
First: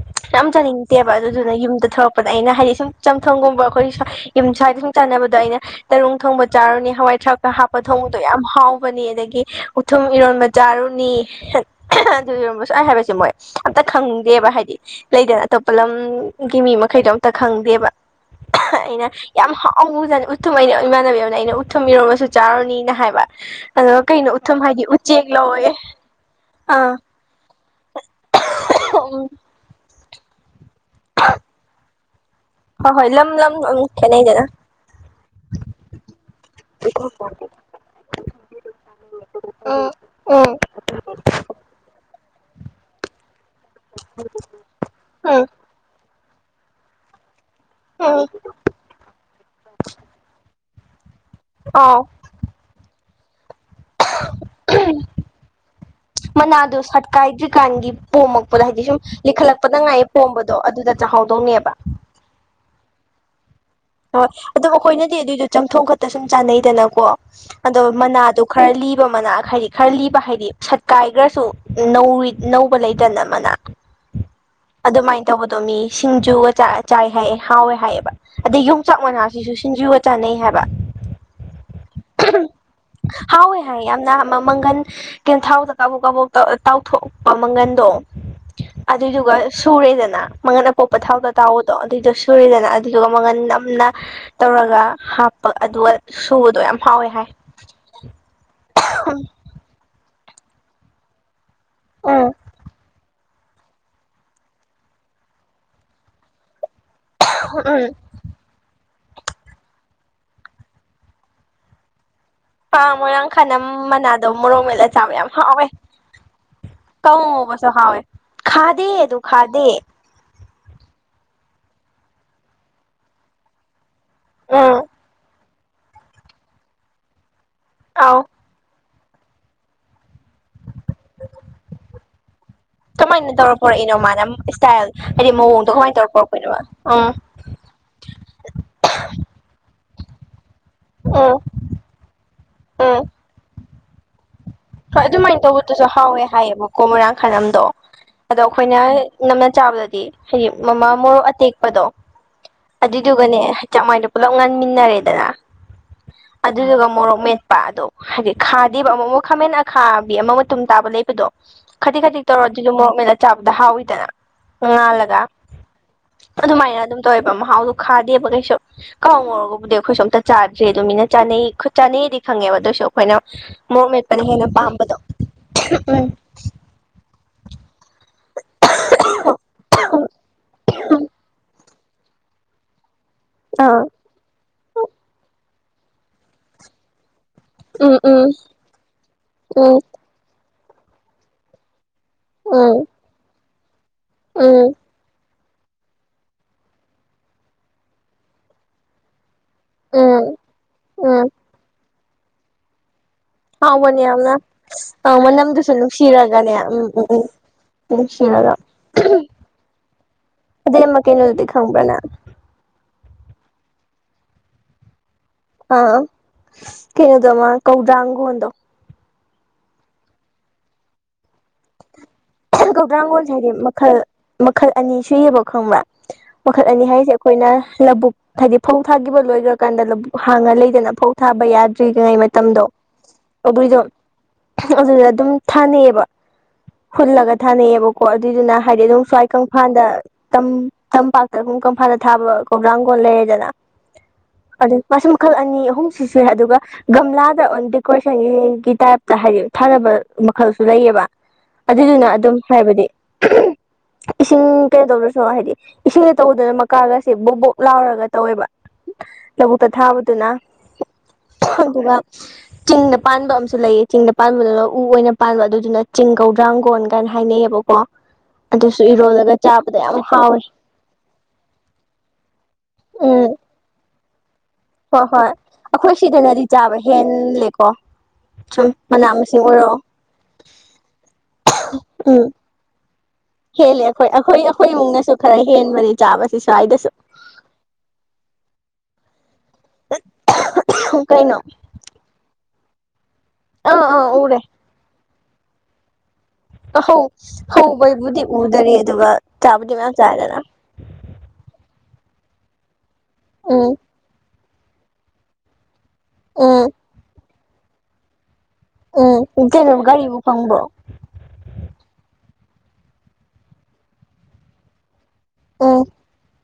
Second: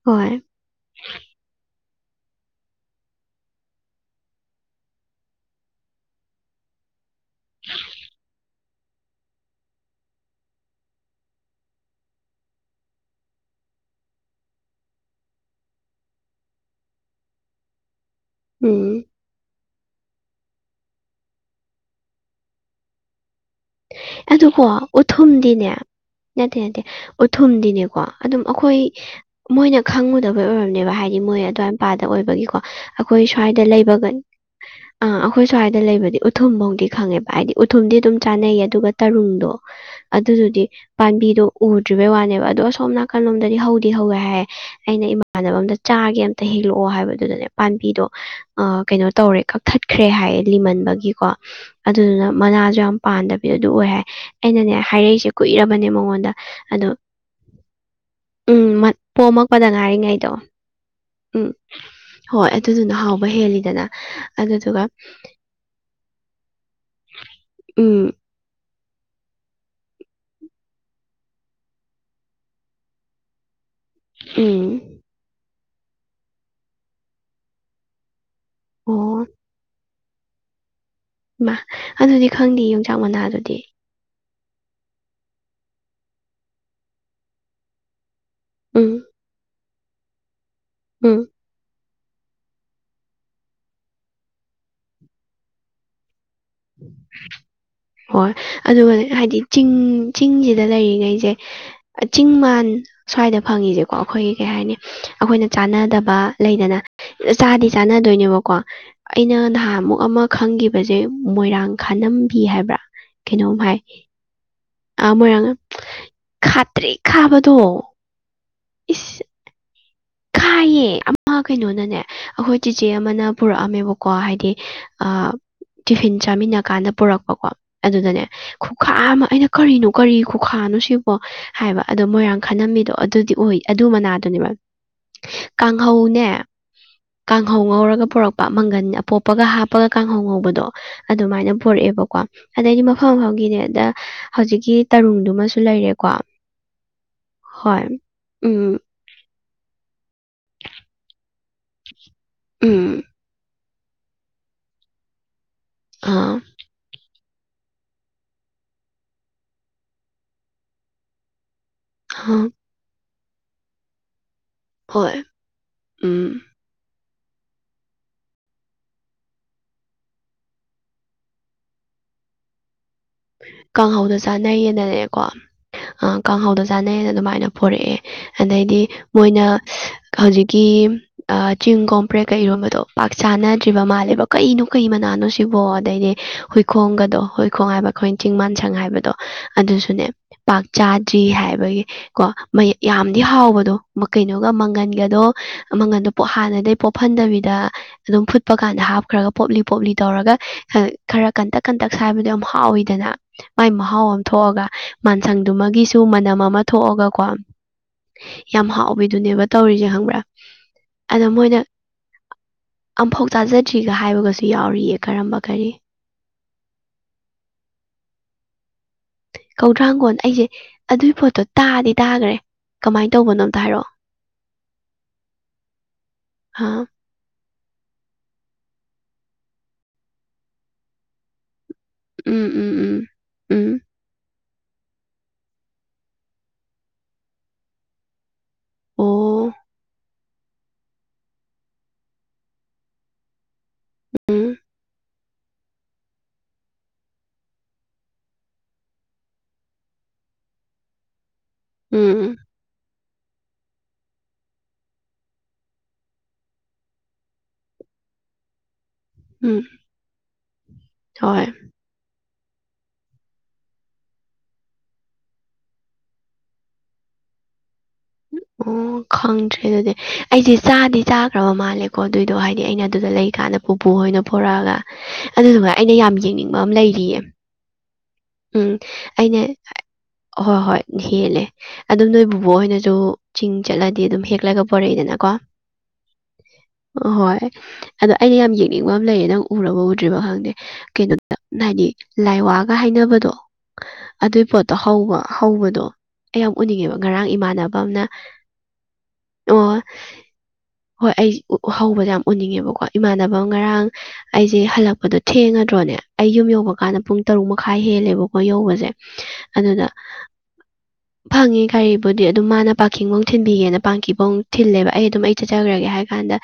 ꯍꯣꯏ ꯌꯥꯝ ꯆꯅꯤꯡꯉ ꯑꯗꯨꯅ ꯊꯔꯛꯄꯗ ꯑꯩꯅ ꯍꯥꯏꯗꯤ ꯁꯨꯝ ꯆꯝꯊꯣꯡꯒꯨꯝꯕ ꯑꯩꯈꯣꯏ ꯌꯨꯝ ꯁꯋꯥꯗ ꯁꯨꯝ ꯆꯥꯅꯕꯗꯣ ꯑꯩꯅ ꯇꯔꯨꯡ ꯊꯣꯡꯕ ꯀꯥꯎꯅꯤ ꯍꯋꯥꯏ ꯊ ꯍꯥ ꯄ ꯊꯣꯡꯣ ꯌꯥꯝ ꯍꯥꯎ ꯄꯅꯤ ꯑꯗꯒꯤ ꯎꯊꯨꯝ ꯏꯔꯣꯟꯕ ꯆꯥꯔꯨꯅꯤ ꯑꯗꯨꯔꯁꯨ ꯑꯩ ꯍꯥꯏꯕꯁꯦ ꯃꯣꯏ ꯑꯝꯇ ꯈꯪꯗꯦꯕ ꯍꯥꯏꯗꯤ ꯂꯩꯗꯅ ꯑꯇꯣꯞꯄ ꯂꯝꯒꯤ ꯃꯤ ꯃꯈꯩꯗꯣ ꯑꯝꯇ ꯈꯪꯗꯦꯕ ꯎꯝ ꯑꯩꯅ ꯌꯥꯝ ꯍꯥꯎ ꯑꯖꯅꯤ ꯎꯠꯊꯨꯝ ꯑꯩꯅ ꯏꯃꯥꯟꯅꯕꯤ ꯑꯃꯅ ꯑꯩꯅ ꯎꯠꯊꯨꯝ ꯏꯔꯣꯃꯁꯨ ꯆꯥꯔꯣꯅꯤꯅ ꯍꯥꯏꯕ ꯑꯗꯨꯒ ꯀꯩꯅꯣ ꯎꯊꯨꯝ ꯑꯗꯨꯀꯣ ꯍꯥꯏꯗꯤ ꯎꯆꯦꯛ ꯎꯊꯨꯝꯗꯤꯅꯦ ꯂꯧꯋꯦ ꯌꯥꯠꯇꯦ ꯅꯠꯇꯦ ꯑꯥ ꯎꯊꯨꯝꯗꯤꯅꯦꯀꯣ ꯑꯗꯨꯝ ꯑꯩꯈꯣꯏ ꯎꯝ ꯃꯣꯏꯅ ꯈꯪꯉꯨꯗꯕꯩ ꯑꯣꯏꯔꯝꯅꯦꯕ ꯍꯥꯏꯗꯤ ꯃꯣꯏ ꯑꯗꯨ꯭ꯋꯥꯏ ꯃꯄꯥꯗ ꯑꯣꯏꯕꯒꯤꯀꯣ ꯍꯣꯏ ꯍꯣꯏ ꯑꯩꯈꯣꯏ ꯂꯝ ꯂꯝ ꯁ꯭ꯋꯥꯏꯗ ꯑꯃꯨꯛ ꯂꯩꯕꯒ ꯈꯦꯠꯅꯩꯗꯅ ꯑ ꯑꯩꯈꯣꯏ ꯁ꯭ꯋꯥꯏꯗ ꯂꯩꯕꯗꯤ ꯎꯊꯨꯝꯐꯧꯗꯤ ꯈꯪꯉꯦꯕ ꯍꯥꯏꯗꯤ ꯎꯊꯨꯝꯗꯤ ꯑꯗꯨꯝ ꯆꯥꯅꯩꯌꯦ ꯑꯗꯨꯒ ꯇꯔꯨꯡꯗꯣ ꯎꯝ ꯎꯝ ꯑꯗꯨꯗꯨꯗꯤ ꯄꯥꯝꯕꯤꯗꯣ ꯎꯗ꯭ꯔꯤꯕꯩ ꯋꯥꯅꯦꯕ ꯑꯗꯣ ꯑꯁꯣꯝꯅꯅꯥ ꯣꯝ ꯍꯧꯗꯤ ꯍꯧꯋꯦ ꯍꯥꯏꯔꯌꯦ ꯑꯩꯅ ꯎꯝ ꯏꯃꯥꯟꯅꯕ ꯑ ꯆꯥꯒꯦ ꯍꯦꯛꯂꯛꯑꯣ ꯍꯥꯏꯕꯗꯨꯗꯅꯦ ꯄꯥꯝꯕꯤꯗꯣ ꯎꯝ ꯀꯩꯅꯣ ꯇꯧꯔꯦ ꯀꯛꯊꯠꯈ꯭ꯔꯦ ꯍꯥꯏ ꯂꯤꯃꯟꯕꯒꯤ ꯀꯣ ꯑꯥꯎ ꯑꯗꯨꯗꯨꯅ ꯃꯅꯥꯁꯨ ꯌꯥꯝ ꯄꯥꯟꯗꯕꯤ ꯑꯗꯨ ꯑꯣꯏ ꯍꯥꯏ ꯑꯩꯅꯅꯦ ꯍꯥꯏꯔꯛꯏꯁꯦ ꯀꯨꯏꯔꯕꯅꯦ ꯃ ꯃꯅꯥꯗꯣ ꯁꯠꯀꯥꯏꯗ꯭ꯔꯤꯀꯥꯟꯒꯤ ꯄꯣꯝꯃꯛꯄꯗ ꯎꯝ ꯍꯥꯏꯗꯤ ꯃꯠ ꯁꯨꯝ ꯄꯣꯝꯃꯛꯄꯗ ꯂꯤꯈꯠꯂꯛꯄꯗ ꯉꯥꯏꯌꯦ ꯉꯥꯏꯔꯤꯉꯩꯗꯣ ꯄꯣꯝꯕꯗꯣ ꯑꯗꯨꯗ ꯆꯪ ꯎꯝ ꯍꯧꯗꯧꯅꯦꯕ ꯍꯣꯏ ꯑꯗꯨꯗꯨꯅ ꯍꯥꯎꯕ ꯍꯦꯜꯂꯤꯗꯅ ꯍꯣꯏ ꯑꯗꯨꯝ ꯑꯗꯨꯗꯨꯒ ꯑꯩꯈꯣꯏꯅꯗꯤ ꯑꯗꯨꯏꯗꯣ ꯆꯝꯊꯣꯡ ꯈꯛꯇ ꯁꯨꯝ ꯆꯥꯟꯅꯩꯗꯅꯀꯣ ꯑꯗꯣ ꯎꯝ ꯃꯅꯥꯗꯣ ꯈꯔ ꯈꯔ ꯂꯤꯕ ꯃꯅꯥ ꯍꯥꯏꯗꯤ ꯈꯔ ꯂꯤꯕ ꯍꯥꯏꯗꯤ ꯁꯠꯀꯥꯏꯈ꯭ꯔꯁꯨ ꯅꯧꯕ ꯂꯩꯇꯅ ꯃꯅꯥ ꯎꯝ ꯑꯗꯨꯃꯥꯏꯅ ꯇꯧꯕꯗꯣ ꯃꯤ ꯁꯤꯡꯖꯨꯒ ꯆꯥꯏ ꯍꯥꯏꯌꯦꯦ ꯍꯥꯎꯋꯦ ꯍꯥꯏꯌꯦꯕ ꯑꯗꯒꯤ ꯆꯥꯛ ꯑꯣ ꯃꯅꯥꯁꯤꯁꯨ ꯁꯤꯡꯖꯨꯒ ꯆꯥꯅꯩ ꯍꯥꯏꯕ ꯃꯥ ꯑꯗꯨꯗꯤ ꯈꯪꯗꯦ ꯌꯣꯡꯆꯥꯛ ꯃꯅꯥ ꯑꯗꯨꯗꯤ ꯍꯥꯎꯋꯦ ꯍꯥꯏ ꯌꯥꯝꯅ ꯃꯪꯒꯟ ꯀꯦꯟꯊꯥꯎꯗ ꯀꯥꯕꯣꯛ ꯀꯥꯕꯣꯛ ꯇꯥꯎꯊꯣꯛꯄ ꯃꯪꯒꯟꯗꯣ ꯎꯝ ꯑꯗꯨꯏꯗꯨꯒ ꯁꯨꯔꯦꯗꯅ ꯃꯉꯟ ꯑꯄꯣꯛꯄ ꯎꯝ ꯊꯥꯎꯗ ꯇꯥꯎꯕꯗꯣ ꯑꯗꯨꯏꯗꯨꯣ ꯁꯨꯔꯤꯗꯅ ꯑꯗꯨꯏꯗꯨꯒ ꯃꯒꯟ ꯅꯝꯅ ꯇꯧꯔꯒ ꯍꯥꯞꯄ ꯑꯗꯨꯒ ꯁꯨꯕꯗꯣ ꯌꯥꯝ ꯍꯥꯎꯋꯦ ꯍꯥꯏ ꯍꯣꯏ ꯑꯗꯨꯒ ꯍꯥꯏꯗꯤ ꯆꯤꯡ ꯆꯤꯡꯁꯤꯗ ꯂꯩꯔꯤꯉꯩꯁꯦ ꯎꯝ ꯆꯤꯡ ꯃꯥꯟ ꯁ꯭ꯋꯥꯏꯗ ꯐꯪꯉꯤꯁꯦꯀꯣ ꯑꯩꯈꯣꯏꯒꯤ ꯀꯩ ꯍꯥꯏꯅꯤ ꯑꯩꯈꯣꯏꯅ ꯆꯥꯟꯅꯗꯕ ꯂꯩꯗꯅ ꯆꯥꯗꯤ ꯎꯝ ꯆꯥꯟꯅꯗꯣꯏꯅꯦꯕꯀꯣ ꯑꯩꯅ ꯅꯍꯥꯃꯨꯛ ꯑꯃ ꯈꯪꯕꯁꯦ ꯃꯣꯏꯔꯥꯡ ꯈꯥꯅꯝꯕꯤ ꯍꯥꯏ ꯭ꯔ ꯄꯥꯡ ꯃꯣꯏꯔꯥꯡ ꯀꯩꯅꯣꯝ ꯈꯥꯅꯝ ꯍꯥꯏ ꯃꯅꯥꯗꯣ ꯃꯣꯔꯣꯛ ꯃꯦꯠꯂ ꯑ ꯆꯥꯕ ꯌꯥꯝ ꯃꯣꯏꯔꯥꯡ ꯍꯥꯎꯋꯦ ꯈꯥꯇ꯭ꯔꯤ ꯀꯥꯡꯉꯧ ꯉꯧꯕꯁꯨ ꯈꯥꯕꯗꯣ ꯍꯥꯎꯋꯦ ꯈꯥꯗꯦ ꯑꯗꯨ ꯈꯥꯗꯦ ꯈꯥꯏꯌꯦ ꯑꯃ ꯀꯩꯅꯣꯅꯅꯦ ꯑꯩꯈꯣꯏ ꯆꯦꯆꯦ ꯑꯃꯅ ꯄꯨꯔꯛꯑꯝꯃꯦꯕꯀꯣ ꯀꯣ ꯍꯥꯏꯗꯤ ꯎꯝ ꯇꯤꯐꯤꯟ ꯆꯥꯃꯤꯟꯅ ꯀꯥꯟꯗ ꯄꯨꯔꯛꯄꯀꯣ ꯑꯧ ꯑꯗꯨꯗꯅꯦ ꯈꯨꯈꯥ ꯑꯃ ꯑꯩꯅ ꯀꯔꯤꯅꯣ ꯀꯔꯤ ꯈꯨꯈꯥꯅꯣ ꯁꯤꯕꯣ ꯍꯥꯏꯕ ꯑꯗꯣ ꯃꯣꯏꯔꯥꯡ ꯈꯂꯝꯝꯃꯤꯗꯣ ꯀꯃꯥꯏꯅ ꯑꯗꯨꯗꯤ ꯇꯧꯔ ꯑꯣꯏ ꯑꯗꯨ ꯄꯣꯔꯛꯏꯅꯣ ꯃꯥꯅ ꯃꯅꯥꯗꯨꯅꯦꯕ ꯏꯁꯇꯥꯏꯜ ꯍꯥꯏꯗꯤ ꯃꯑꯣꯡꯗꯣ ꯀꯃꯥꯏꯅ ꯇꯧꯔ ꯀꯥꯡꯍꯧꯅꯦ ꯄꯣꯔꯛꯄꯅꯣꯕ ꯎꯝ ꯀꯥꯡꯍꯧ ꯉꯧꯔꯒ ꯄꯨꯔꯛꯄ ꯃꯪꯒꯟ ꯑꯄꯣꯞꯄꯒ ꯍꯥꯞ ꯍꯥꯄꯒ ꯀꯥꯡꯍꯧ ꯉꯧꯕꯗꯣ ꯎꯝ ꯑꯗꯨꯃꯥꯏꯅ ꯄꯨꯣꯔꯛꯑꯦꯕꯀꯣ ꯑꯗꯩꯗꯤ ꯎꯝ ꯃꯐꯝ ꯃꯒꯤꯅꯦꯗ ꯍꯣꯏ ꯑꯗꯨꯃꯥꯏꯅ ꯇꯧꯕꯗꯨꯁꯨ ꯍꯥꯎꯋꯦ ꯍꯥꯏꯌꯦꯕꯀꯣ ꯃꯣꯏꯔꯥꯡ ꯈꯥꯏꯅꯝꯗꯣ ꯍꯣꯏ ꯑꯗꯣ ꯎꯝ ꯑꯩꯈꯣꯏꯅ ꯅꯝꯅ ꯆꯥꯕꯗꯗꯤ ꯍꯥꯏꯗꯤ ꯃꯃꯥ ꯃꯣꯔꯣꯛ ꯑꯇꯦꯛꯄꯗꯣ ꯎꯝ ꯑꯗꯨꯏꯗꯨꯒꯅꯦ ꯆꯃꯏꯅ ꯄꯨꯂꯞ ꯉꯥꯟꯃꯤꯟꯅꯔꯦꯗꯅ ꯑꯥ ꯑꯗꯨꯗꯨꯒ ꯃꯣꯔꯣꯛ ꯃꯦꯠ ꯄ ꯑꯗꯣ ꯍꯥꯏꯗꯤ ꯈꯥꯗꯦꯕ ꯑꯃ ꯑꯃꯨꯛ ꯈꯥꯃꯦꯟ ꯑ ꯈꯥꯕꯤ ꯑꯃ ꯃꯇꯨꯝ ꯇꯥꯕ ꯂꯩꯕꯗꯣ ꯈꯖꯤꯛ ꯈꯖꯤꯛ ꯇꯧꯔꯣ ꯑꯗꯨꯁꯨ ꯃꯣꯔꯣꯛꯃꯦꯟꯅ ꯆꯥꯕꯗ ꯍꯥꯎꯋꯤꯗꯅ ꯉꯥꯜꯂꯒ ꯍꯣꯏ ꯎꯝ ꯑꯗꯨꯃꯥꯏꯅ ꯑꯗꯨꯝ ꯇꯕ ꯃꯍꯥꯎꯗꯨꯣ ꯈꯥꯗꯦꯕ ꯀꯩꯁꯨ ꯀꯥꯎꯉꯧꯔꯒꯕꯨꯗꯤ ꯑꯩꯈꯣꯏꯁꯨ ꯑꯝꯇ ꯆꯥꯗ꯭ꯔꯦ ꯑꯗꯨꯃꯤꯅ ꯆꯥꯅꯩ ꯆꯥꯅꯩ ꯗꯤ ꯈꯉꯦꯕ ꯑꯗꯨꯑꯣꯏꯁꯨ ꯑꯩꯈꯣꯏꯅ ꯃꯣꯔ ꯃꯦꯠꯄꯅ ꯍꯦꯟꯅ ꯄꯥꯝꯕꯗꯣ ꯟꯅꯔꯦꯀꯣ ꯎꯝ ꯀꯥꯡꯍꯧꯗꯣ ꯆꯥꯅꯩꯌꯦꯅ ꯑꯗꯨꯃꯥꯏꯅ ꯄꯣꯔꯛꯑꯦ ꯑꯗꯩꯗꯤ ꯃꯣꯏꯅ ꯍꯧꯖꯤꯛꯀꯤ ꯆꯤꯡ ꯀꯣꯝꯄ꯭ꯔꯦ ꯀꯩ ꯏꯤꯔꯣꯝꯕꯗꯣ ꯄꯥꯛ ꯆꯥꯅꯗ꯭ꯔꯤꯕ ꯑꯥ ꯃꯥꯜꯂꯦꯕ ꯀꯩꯅꯣ ꯀꯩ ꯃꯅꯥꯅꯣ ꯁꯤꯕꯣ ꯑꯗꯩꯗꯤ ꯍꯨꯏꯈꯣꯡꯒꯗꯣ ꯍꯨꯏꯈꯣꯡ ꯍꯥꯏꯕ ꯎꯝ ꯑꯩꯈꯣꯏ ꯎꯝ ꯆꯤꯡ ꯃꯥꯟꯁꯪ ꯍꯥꯏꯕꯗꯣ ꯑꯗꯨꯁꯨꯅꯦ ꯄꯥꯛ ꯆꯥꯗ꯭ꯔꯤ ꯍꯥꯏꯕꯒꯤ ꯀꯣ ꯎꯝ ꯎꯝ ꯌꯥꯝꯗꯤ ꯍꯥꯎꯕꯗꯣ ꯀꯩꯅꯣꯒ ꯎꯝ ꯃꯪꯒꯟꯒꯗꯣ ꯃꯪꯒꯟꯗꯣ ꯍꯥꯟꯅꯗꯩ ꯄꯣꯍꯟꯗꯕꯤꯗ ꯑꯗꯨꯝ ꯐꯨꯠꯄ ꯀꯥꯟꯗ ꯍꯥꯞꯈ꯭ꯔꯒ ꯄꯣꯞꯂꯤ ꯄꯣꯞꯂꯤ ꯎꯝ ꯇꯧꯔꯒ ꯎꯝ ꯈꯔ ꯀꯟꯇꯛ ꯀꯟꯇꯛ ꯁꯥꯏꯕꯗꯣ ꯌꯥꯝ ꯍꯥꯎꯋꯤꯗꯅ ꯃꯥꯏ ꯍꯥꯎꯕꯅꯦ ꯃꯍꯥꯎ ꯑꯃ ꯌꯥꯝꯅ ꯊꯣꯛꯑꯒ ꯑ ꯃꯅꯝꯗꯨꯁꯨ ꯃꯟꯁꯪꯗꯨꯃꯒꯤꯁꯨ ꯃꯅꯝ ꯅꯨꯡꯁꯤꯔꯒꯅꯦ ꯑꯃ ꯎꯝ ꯎꯝ ꯊꯣꯛꯑꯒꯀꯣ ꯎꯝ ꯅꯨꯡꯁꯤꯔꯒ ꯌꯥꯝ ꯍꯥꯎꯕꯤꯗꯨꯅꯦꯕ ꯇꯧꯔꯤꯁꯦ ꯈꯪꯕ꯭ꯔꯥ ꯑꯗꯨ ꯃ ꯑꯗ ꯀꯩꯅꯣꯗꯤ ꯃꯣꯏꯅ ꯈꯪꯕ꯭ꯔꯅ ꯑꯝꯐꯥꯎ ꯇꯥꯖꯗ꯭ꯔꯤꯒ ꯍꯥꯏꯕꯒꯁꯨ ꯌꯥꯎꯔꯤꯑ ꯑ ꯀꯩꯅꯗ ꯃꯥ ꯀꯧꯗꯥꯒꯣꯗꯣ ꯀꯧꯗ꯭ꯔꯥꯡꯒꯣꯟ ꯑꯩꯁꯦ ꯑꯗꯨꯏ ꯄꯣꯠꯇꯣ ꯇꯥꯗꯤ ꯇꯥꯈ꯭ꯔꯦ ꯀꯃꯥꯏꯅ ꯀꯧꯗ꯭ꯔꯥꯡꯒꯣꯟꯁꯦ ꯇꯧꯕꯅꯣ ꯍꯥꯏꯗꯤ ꯑꯝꯇ ꯍꯥꯏꯔꯛꯑꯣ ꯃꯈꯜ ꯃꯈꯜ ꯑꯅꯤ ꯁꯨꯏꯌꯦꯕ ꯈꯪꯕ꯭ꯔꯥ ꯃꯈꯜ ꯑꯥ ꯑꯅꯤ ꯍꯥꯏꯔꯤꯁꯦ ꯑꯩꯈꯣꯏꯅ ꯂꯧꯕꯕꯨꯛ ꯍꯥꯏꯗꯤ ꯐꯧ ꯊꯥꯈꯤꯕ ꯂꯣꯏꯈ꯭ꯔꯀꯥꯟꯗ ꯂꯧꯕꯕꯨꯛ ꯍꯥꯡꯉ ꯂꯩꯗꯅ ꯐꯧ ꯊꯥꯕ ꯌꯥ ꯭ꯔꯤꯔꯤꯉꯩ ꯎꯝ ꯃꯇꯝꯗꯣ ꯎꯝ ꯎꯝ ꯎꯝ ꯇ꯭ꯔꯤꯗꯣ ꯑꯗꯨꯗ ꯑꯗꯨꯝ ꯊꯥꯅꯩꯑꯕ ꯍꯨꯜꯂꯒ ꯊꯥꯅꯩꯌꯦꯕꯀꯣ ꯑꯗꯨꯏꯗꯨꯅ ꯍꯥꯏꯗꯤ ꯑꯗꯨꯝ ꯑꯣ ꯁ꯭ꯋꯥꯏ ꯀꯪꯐꯥꯜꯗ ꯇꯝꯄꯥꯛꯇ ꯑꯗꯨꯝ ꯀꯪꯐꯥꯜꯗ ꯊꯥꯕ ꯀꯒ꯭ꯔꯥꯡ ꯀꯂꯦ ꯂꯩꯔꯦꯗꯥꯅ ꯎꯝ ꯑ ꯃꯈ ꯃꯈꯜ ꯑꯅꯤ ꯑꯍꯨꯝ ꯁꯤ ꯁꯦ ꯑꯗꯨꯒ ꯒꯝꯂꯥꯗ ꯗꯦꯀꯣꯔꯦꯁꯟ ꯇꯥꯏꯞꯇ ꯍꯥꯏꯗꯤ ꯊꯥꯅꯕ ꯃꯈꯜꯁꯨ ꯂꯩꯌꯦꯕ ꯑꯗꯨꯗꯨꯅ ꯎꯝ ꯑꯗꯨꯝ ꯍꯥꯏꯕꯗꯤ ꯏꯁꯤꯡ ꯀꯩꯅꯣ ꯇꯧꯗ꯭ꯔꯁꯨ ꯍꯥꯏꯗꯤ ꯏꯁꯤꯡꯗ ꯇꯧꯗꯅ ꯃꯀꯥꯒꯁꯦ ꯕꯣꯛ ꯕꯣꯛ ꯂꯥꯎꯔꯒ ꯇꯧꯋꯦꯕ ꯎꯝ ꯂꯧꯕꯨꯛꯇ ꯊꯥꯕꯗꯨꯅ ꯍꯣꯏ ꯑꯗꯨꯒ ꯆꯤꯡꯗ ꯄꯥꯟꯕ ꯑꯃꯁꯨ ꯂꯩꯌꯦ ꯆꯤꯡꯗ ꯄꯥꯟꯕꯗꯨꯅ ꯎ ꯑꯣꯏꯅ ꯄꯥꯟꯕ ꯑꯗꯨꯗꯨꯅ ꯆꯤꯡꯒꯧꯗ꯭ꯔꯥꯡꯒꯣꯟ ꯀꯅ ꯍꯥꯏꯅꯩꯌꯦꯕꯀꯣ ꯑꯗꯨꯁꯨ ꯑꯣ ꯏꯔꯣꯜꯂꯒ ꯈꯪꯗ꯭ꯔꯦ ꯆꯥꯕꯗ ꯑꯗꯨꯗꯤ ꯌꯥꯝ ꯍꯥꯎꯋꯦ ꯑꯩꯁꯦ ꯆꯥꯗꯤ ꯆꯥꯈ꯭ꯔꯕ ꯃꯥꯜꯂꯦꯀꯣ ꯑꯗꯨꯏꯗꯣ ꯍꯥꯏꯗꯤ ꯑꯩꯅ ꯑꯗꯨꯗ ꯎꯝ ꯂꯩꯒ ꯏꯁꯥꯅ ꯄꯨꯄꯨꯍꯣꯏꯅꯥ ꯍꯣꯏ ꯍꯣꯏ ꯑꯩꯈꯣꯏ ꯁꯤꯗꯅꯗꯤ ꯌꯦꯡꯅꯤꯡꯕ ꯑꯃ ꯆꯥꯕ ꯂꯩꯔꯤꯌꯦ ꯍꯦꯜꯂꯦꯀꯣ ꯁꯨꯝ ꯎꯝ ꯃꯅꯥ ꯑꯩꯅ ꯃꯁꯤꯡ ꯑꯣꯏꯔꯛꯑꯣ ꯍꯣꯏ ꯍꯣꯏ ꯍꯦꯜꯂꯦ ꯑꯗꯨꯝ ꯅꯣꯏ ꯎꯝ ꯕꯕꯣꯛꯣꯏꯅꯁꯨ ꯆꯤꯡ ꯍꯦꯜꯂꯦ ꯆꯠꯂꯗꯤ ꯑꯩꯈꯣꯏ ꯑꯗꯨꯝ ꯑꯩꯈꯣꯏ ꯍꯦꯛꯑꯒꯥ ꯄꯨꯔꯛꯏꯗꯅ ꯑꯩꯈꯣꯏꯃꯨꯛꯅꯁꯨ ꯀꯣ ꯈꯔ ꯍꯦꯟꯕꯅꯤ ꯆꯥꯕꯁꯤ ꯁ꯭ꯋꯥꯏꯗꯁꯨ ꯌꯥꯝ ꯌꯦꯡꯅꯤꯡꯕ ꯑꯃ ꯂꯩꯔꯦ ꯅꯪ ꯎꯔꯕ ꯎꯗꯔ꯭ꯤꯕ ꯈꯪꯗꯦ ꯀꯩꯅꯣ ꯀꯩꯅꯣꯗꯝ ꯍꯥꯏꯗꯤ ꯂꯥꯏꯋꯥ ꯒ ꯍꯥꯏꯅꯕꯗꯣ ꯑꯥ ꯑꯥ ꯎꯔꯦ ꯑꯗꯨꯏ ꯄꯣꯠꯇꯣ ꯍꯧꯕ ꯍꯧꯕꯗꯣ ꯑꯩ ꯌꯥꯝ ꯎꯅꯤꯡꯉꯦꯕ ꯍꯧ ꯉꯔꯥꯡ ꯏꯃꯥꯟꯅꯕ ꯑꯃꯅ ꯍꯧꯕꯩꯕꯨꯗꯤ ꯎꯗꯔꯤ ꯑꯗꯨꯒ ꯆꯥꯕꯨꯗꯤ ꯑꯣ ꯃꯌꯥꯝ ꯆꯥꯏꯗꯅ ꯍꯣꯏ ꯑꯩ ꯍꯧꯕꯁ ꯌꯥꯝ ꯎꯅꯤꯡꯉꯦꯕꯀꯣ ꯏꯃꯥꯟꯅꯕ ꯎꯝ ꯉꯔꯥꯡ ꯑꯩꯁꯦ ꯍꯜꯂꯛꯄꯗꯣ ꯊꯦꯡꯉꯗ꯭ꯔꯣꯅꯦ ꯑꯩ ꯌꯨꯝ ꯎꯝ ꯌꯧꯕ ꯀꯥꯟꯗ ꯄꯨꯡ ꯇꯔꯨꯛ ꯃꯈꯥꯏ ꯍꯦꯜꯂꯦꯕꯀꯣ ꯌꯧꯕꯁꯦ ꯎꯝ ꯏꯆꯦꯅ ꯑꯗꯨꯗ ꯒꯥꯔꯤꯕꯨ ꯐꯪꯕ꯭ꯔꯣ ꯐꯪꯉꯦ ꯀꯔꯤꯕꯨꯗꯤ ꯑꯗꯨꯝ ꯃꯥꯅ ꯄꯥꯀꯤꯡꯐꯧ ꯊꯤꯟꯕꯤꯒꯦꯅ ꯄꯥꯀꯤꯐꯧ ꯊꯤꯜꯂꯦꯕ ꯑꯩ ꯑꯗꯨꯝ ꯑꯩ ꯎꯝ ꯆꯠꯆꯈ꯭ꯔꯒꯦ ꯍꯥꯏꯔ ꯀꯥꯟꯗ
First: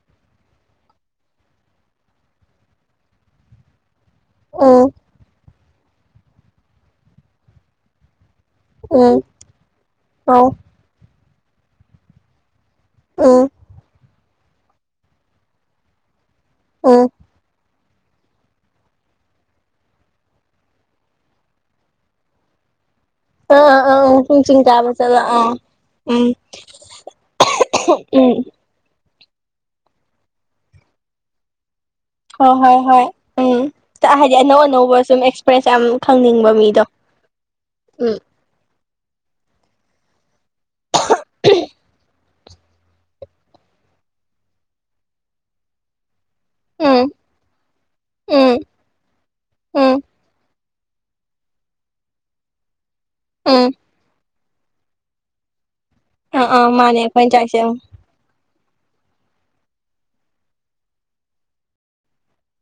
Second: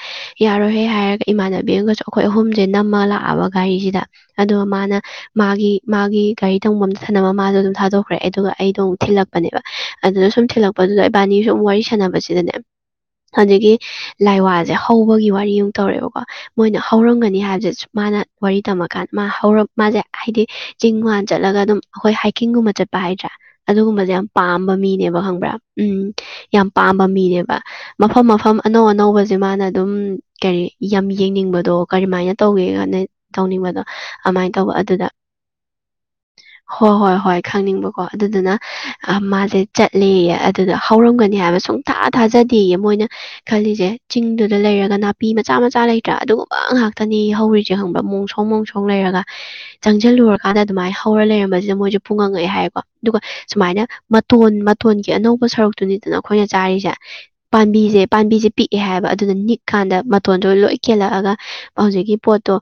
ꯌꯥꯔꯣꯏꯍꯦ ꯍꯥꯏꯔꯒ ꯏꯃꯥꯟꯅꯕꯤ ꯑꯃꯒꯁꯨ ꯑꯩꯈꯣꯏ ꯑꯍꯨꯝꯁꯦ ꯅꯝꯃꯒ ꯂꯥꯛꯑꯕ ꯘꯔꯤꯁꯤꯗ ꯑꯗꯣ ꯎꯝ ꯃꯥꯅ ꯃꯥꯒꯤ ꯃꯥꯒꯤ ꯒꯥꯔꯤ ꯇꯣꯡꯐꯝ ꯑꯝꯇ ꯊꯅꯕ ꯃꯥꯗꯣ ꯑꯗꯨꯝ ꯊꯥꯗꯣꯛꯈ꯭ꯔꯦ ꯑꯗꯨꯒ ꯑꯩꯗꯣ ꯑꯃꯨꯛ ꯎꯝ ꯊꯤꯜꯂꯛꯄꯅꯦꯕ ꯑꯗꯨꯅ ꯁꯨꯝ ꯑꯧ ꯊꯤꯜꯂꯛꯄꯗꯨꯗ ꯏꯕꯥꯅꯤꯁꯨ ꯁꯨ ꯋꯥꯔꯤ ꯁꯥꯟꯅꯕꯁꯤꯗꯅꯦ ꯎꯝ ꯍꯧꯖꯤꯗꯒꯤ ꯂꯥꯏꯋꯥꯁꯦ ꯍꯧꯕꯒꯤ ꯋꯥꯔꯤ ꯑꯃ ꯇꯧꯔꯦꯕꯀꯣ ꯃꯣꯏꯅ ꯎꯝ ꯍꯧꯔꯝꯒꯅꯤ ꯍꯥꯏꯕꯕꯁꯦ ꯃꯥꯅ ꯋꯥꯔꯤ ꯇꯝꯃꯀꯥꯟꯗ ꯃꯥ ꯍꯧꯔ ꯃꯥꯁꯦ ꯍꯥꯏꯗꯤ ꯆꯤꯡ ꯃꯥꯟ ꯆꯠꯂꯒ ꯑꯗꯨꯝ ꯑꯩꯈꯣꯏ ꯍꯥꯏꯀꯤꯡꯒꯨꯝꯕ ꯆꯠꯄ ꯍꯥꯏꯗ꯭ꯔꯥ ꯑꯥ ꯑꯥ ꯑꯥ ꯑꯗꯨꯒꯨꯝꯕꯁꯦ ꯎꯝ ꯌꯥꯝ ꯎꯝ ꯆꯤꯡ ꯄꯥꯝꯕ ꯀꯥꯕ ꯃꯤꯅꯦꯕ ꯆꯠꯂꯣ ꯑꯥ ꯈꯪꯕ꯭ꯔꯥ ꯎꯝ ꯌꯥꯝ ꯄꯥꯝꯕ ꯃꯤꯅꯦꯕ ꯃꯐꯝ ꯎꯝ ꯃꯐꯝ ꯑꯅꯧ ꯑꯅꯧꯕ ꯖꯦ ꯃꯥꯅ ꯑꯗꯨꯝ ꯀꯔꯤ ꯌꯥꯝ ꯌꯦꯡꯅꯤꯡꯕꯗꯣ ꯀꯔꯤꯃꯥꯏꯅ ꯍꯣꯏ ꯇꯧꯒꯦ ꯍꯣꯏ ꯀꯅ ꯍꯣꯏ ꯎꯝ ꯇꯧꯅꯤꯡꯕꯗꯣ ꯍꯥꯏꯗꯤ ꯑꯗꯨꯃꯥꯏꯅ ꯑꯅꯧ ꯇꯧꯕ ꯑꯅꯧꯕ ꯑꯗꯨꯗ ꯁꯨꯝ ꯑꯦꯛꯁꯄ꯭ꯔꯦꯁ ꯌꯥꯝ ꯈꯪꯅꯤꯡꯕ ꯃꯤꯗꯣ ꯍꯣꯏ ꯍ ꯍꯣꯏ ꯍꯣꯏ ꯈꯪꯅꯤꯡꯕꯀꯣ ꯎꯝ ꯑꯗꯨꯗꯨꯅ ꯃꯥꯁꯦ ꯆꯠꯂꯦ ꯑꯗꯨꯗ ꯍꯧꯔꯝꯒꯅꯤ ꯍꯥꯏꯕ ꯁꯨꯡꯊꯥ ꯊꯥꯖꯗꯦ ꯃꯣꯏꯅ ꯈꯜꯂꯤꯁꯦ ꯆꯤꯡꯗꯨꯗ ꯂꯩꯔꯒ ꯅꯥꯄꯤ ꯃꯆꯥ ꯆꯥ ꯃꯆꯥ ꯂꯩꯇ꯭ꯔꯥ ꯑꯗꯨꯕꯨ ꯕꯥ ꯎꯝ ꯉꯥꯛꯇꯅꯤ ꯍꯧꯔꯤꯁꯦ ꯈꯪꯕ꯭ꯔꯥ ꯃꯣꯡ ꯁꯣꯡ ꯎꯝ ꯃꯣꯡ ꯁꯣꯡ ꯂꯩꯔꯒ ꯎꯝ ꯆꯪꯁꯤꯜꯂꯨꯔꯀꯥꯟꯗ ꯑꯗꯨꯃꯥꯏꯅ ꯍꯧꯔ ꯂꯩꯔꯝꯕꯁꯤꯗ ꯃꯣꯏꯁꯨꯦ ꯐꯨꯡꯉꯪꯉꯛꯑꯦ ꯍꯥꯏꯀꯣ ꯑꯗꯨꯒ ꯎꯝ ꯁꯨꯃꯥꯏꯅ ꯃꯇꯣꯟ ꯃꯇꯣꯟꯒꯤ ꯑꯅꯧꯕ ꯁꯔꯨꯛ ꯑꯗꯨꯅꯤꯗꯅ ꯑꯥ ꯑꯩꯈꯣꯏꯅ ꯑꯥ ꯆꯥꯔꯤꯁꯦ ꯃꯥꯅꯦ ꯑꯩꯈꯣꯏꯅ ꯆꯥꯏꯁꯦ ꯄꯥꯝꯕꯤꯁꯦ ꯄꯥꯝꯕꯤꯁꯦ ꯄꯤꯛꯑꯦ ꯍꯥꯏꯕ ꯑꯗꯨꯅ ꯅꯤꯛ ꯀꯥꯟꯗ ꯃꯇꯣꯟꯗꯨ ꯂꯣꯏ ꯀꯦꯜꯂꯛꯑꯒ ꯍꯧꯖꯤꯛꯀꯤ ꯄꯣꯠꯇꯣ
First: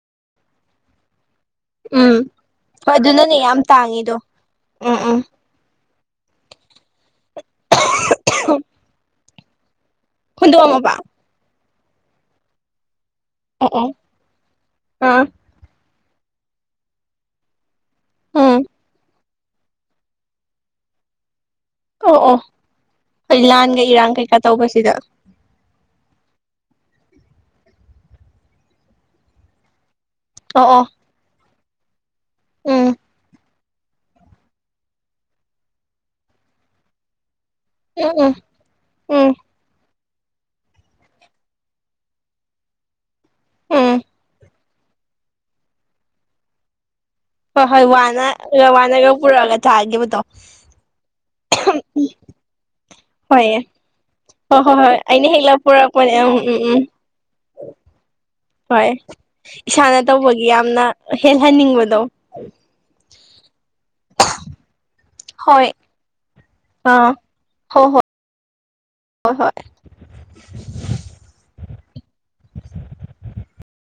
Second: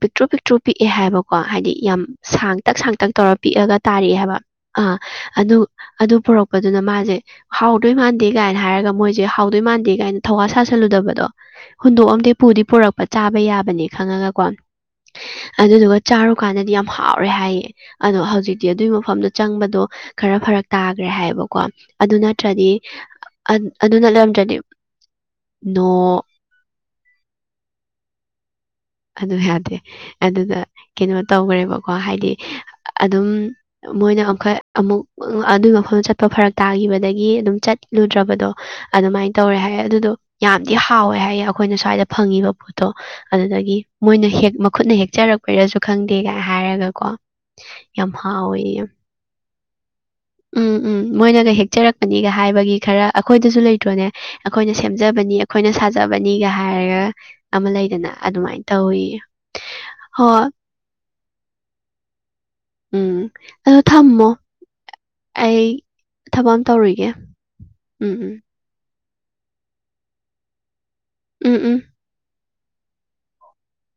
ꯄꯤꯛꯇ꯭ꯔꯨ ꯄꯤꯛꯇ꯭ꯔꯨ ꯄꯤꯛꯑꯦ ꯍꯥꯏꯕꯀꯣ ꯀꯣ ꯍꯥꯏꯗꯤ ꯌꯥꯝ ꯎꯝ ꯁꯥꯡꯇꯛ ꯍꯣꯏ ꯁꯥꯡꯇꯛ ꯇꯧꯔ ꯑꯗꯨꯅꯅꯦ ꯌꯥꯝ ꯄꯤꯛꯑꯒ ꯇꯥꯔꯛꯑꯦ ꯇꯥꯡꯉꯤꯗꯣ ꯍꯥꯏꯕ ꯑꯥ ꯎꯝ ꯎꯝ ꯑꯗꯨ ꯑꯗꯨ ꯄꯨꯔꯛꯄꯗꯨꯅ ꯃꯥꯁꯦ ꯍꯥꯎꯗꯣꯏ ꯃꯥꯟꯗꯦ ꯀꯥꯏꯅ ꯍꯥꯏꯔꯒ ꯃꯣꯏꯁꯦ ꯍꯥꯎꯗꯣꯏ ꯃꯥꯟꯗꯦ ꯥꯏꯅ ꯊꯋꯥ ꯍꯨꯟꯗꯣꯛꯑꯝꯃꯕ ꯁꯥꯁꯜꯂꯨꯗꯕꯗꯣ ꯍꯨꯟꯗꯣꯛꯑꯝꯗꯦ ꯄꯨꯗꯤ ꯄꯨꯔꯛꯄ ꯆꯥꯕ ꯑꯣ ꯑꯣ ꯌꯥꯕꯅꯤ ꯈꯪꯉꯒꯀꯣ ꯑꯥ ꯑꯗꯨꯗꯨꯒ ꯆꯥꯔꯨ ꯀꯥꯟꯗꯗꯤ ꯌꯥꯝ ꯍꯥꯎꯔꯦ ꯍꯥꯏꯌꯦ ꯑꯗꯣ ꯎꯝ ꯍꯧꯖꯤꯛꯇꯤ ꯑꯗꯨꯒꯤ ꯃꯐꯝꯗ ꯆꯪꯕꯗꯣ ꯈꯔ ꯐꯔꯛ ꯇꯥꯈ꯭ꯔꯦ ꯍꯥꯏꯌꯦꯕꯀꯣ ꯑꯗꯨ ꯑꯣ ꯑꯣ ꯅꯠꯇ꯭ꯔꯗꯤ ꯍꯣꯏ ꯂꯥꯟꯒ ꯑꯗꯨꯅ ꯏꯔꯥꯡ ꯀꯩꯀꯥ ꯅꯥꯠꯂꯝꯗ꯭ꯔꯗꯤ ꯇꯧꯕꯁꯤꯗ ꯅꯣꯡ [inaudible] [unintelligible] ꯑꯗꯨ ꯌꯥꯗꯦ ꯑꯗꯨꯗ ꯑꯣ ꯑꯣ ꯀꯩꯅꯣ ꯇꯧꯈ꯭ꯔꯦꯕꯀꯣ ꯍꯥꯏꯗꯤ ꯎꯝ ꯑꯗꯨꯝ ꯃꯣꯏꯅ ꯑꯃꯨꯈꯛ ꯑꯃꯨꯛ ꯑꯗꯨꯒꯤ ꯃꯐꯝ ꯆꯠꯄ ꯐꯔꯛ ꯇꯥꯈꯤꯕꯗꯒꯤ ꯑꯗꯨꯝ ꯎꯝ ꯎꯝ ꯆꯠꯂꯨꯗ꯭ꯔꯕꯗꯣ ꯑꯗꯨꯃꯥꯏꯅ ꯎꯝ ꯇꯧꯔꯦ ꯍꯥꯏ ꯑꯗꯨꯗꯣ ꯌꯥꯝꯗꯤ ꯍꯥꯎꯋꯦ ꯍꯥꯏꯌꯦ ꯑꯩꯈꯣꯏꯅ ꯁ꯭ꯋꯥꯏꯗ ꯐꯪꯉꯤꯕ ꯄꯣꯠꯇꯣ ꯑꯗꯨꯗꯒꯤ ꯎꯝ ꯈꯨꯠꯅ ꯍꯦꯛꯆꯔꯛꯄꯩꯔꯁꯨ ꯈꯪꯗꯦꯒ ꯍꯥꯏꯔꯒ ꯀꯣ ꯍꯣꯏ ꯍꯣꯏ ꯌꯥꯝ ꯋꯥꯅ ꯍꯥꯎꯋꯦ ꯋꯥꯅꯒ ꯄꯨꯔꯛꯑꯒ ꯆꯥꯈꯤꯕꯗꯣ ꯎꯝ ꯎꯝ ꯃꯣꯏꯅꯒ ꯍꯦꯛꯆꯔꯛꯀꯅꯤꯒ ꯍꯥꯏꯕꯒꯤ ꯈꯔ ꯍꯣꯏ ꯑꯩꯈꯣꯏꯗꯁꯨ ꯂꯩꯇ꯭ꯔꯣꯅꯦ ꯍꯣꯏ ꯑꯩꯈꯣꯏꯅ ꯍꯣꯏ ꯍꯣꯏ ꯑꯩꯅ ꯁꯦꯝꯖꯕꯅꯤ ꯍꯦꯛꯂꯛ ꯑꯩꯈꯣꯏꯅ ꯄꯨꯔꯛꯄꯅꯦ ꯎꯝ ꯁꯥꯖꯕꯅꯤꯒ ꯎꯝ ꯎꯝ ꯍꯥꯏꯔꯒ ꯑꯃ ꯂꯩꯗꯅ ꯑꯗꯨꯃꯥꯏꯅ ꯍꯣꯏ ꯇꯧꯋꯤ ꯏꯁꯥꯅ ꯇꯧꯕꯒꯤ ꯍꯣꯏ ꯌꯥꯝꯅ ꯍꯦꯜꯍꯟꯅꯤꯡꯕꯗꯣ ꯎꯝ ꯑꯗꯣ ꯊꯝꯃꯣ ꯑꯩ ꯍꯣꯏ ꯊꯕꯛ ꯑꯃ ꯇꯧꯔꯣꯏꯒꯦ ꯑꯥ ꯍꯣꯏ ꯍꯣꯏ ꯎꯝ ꯎꯝ ꯍꯣꯏ ꯍꯣꯏ ꯎꯝ ꯎꯝ [unintelligible]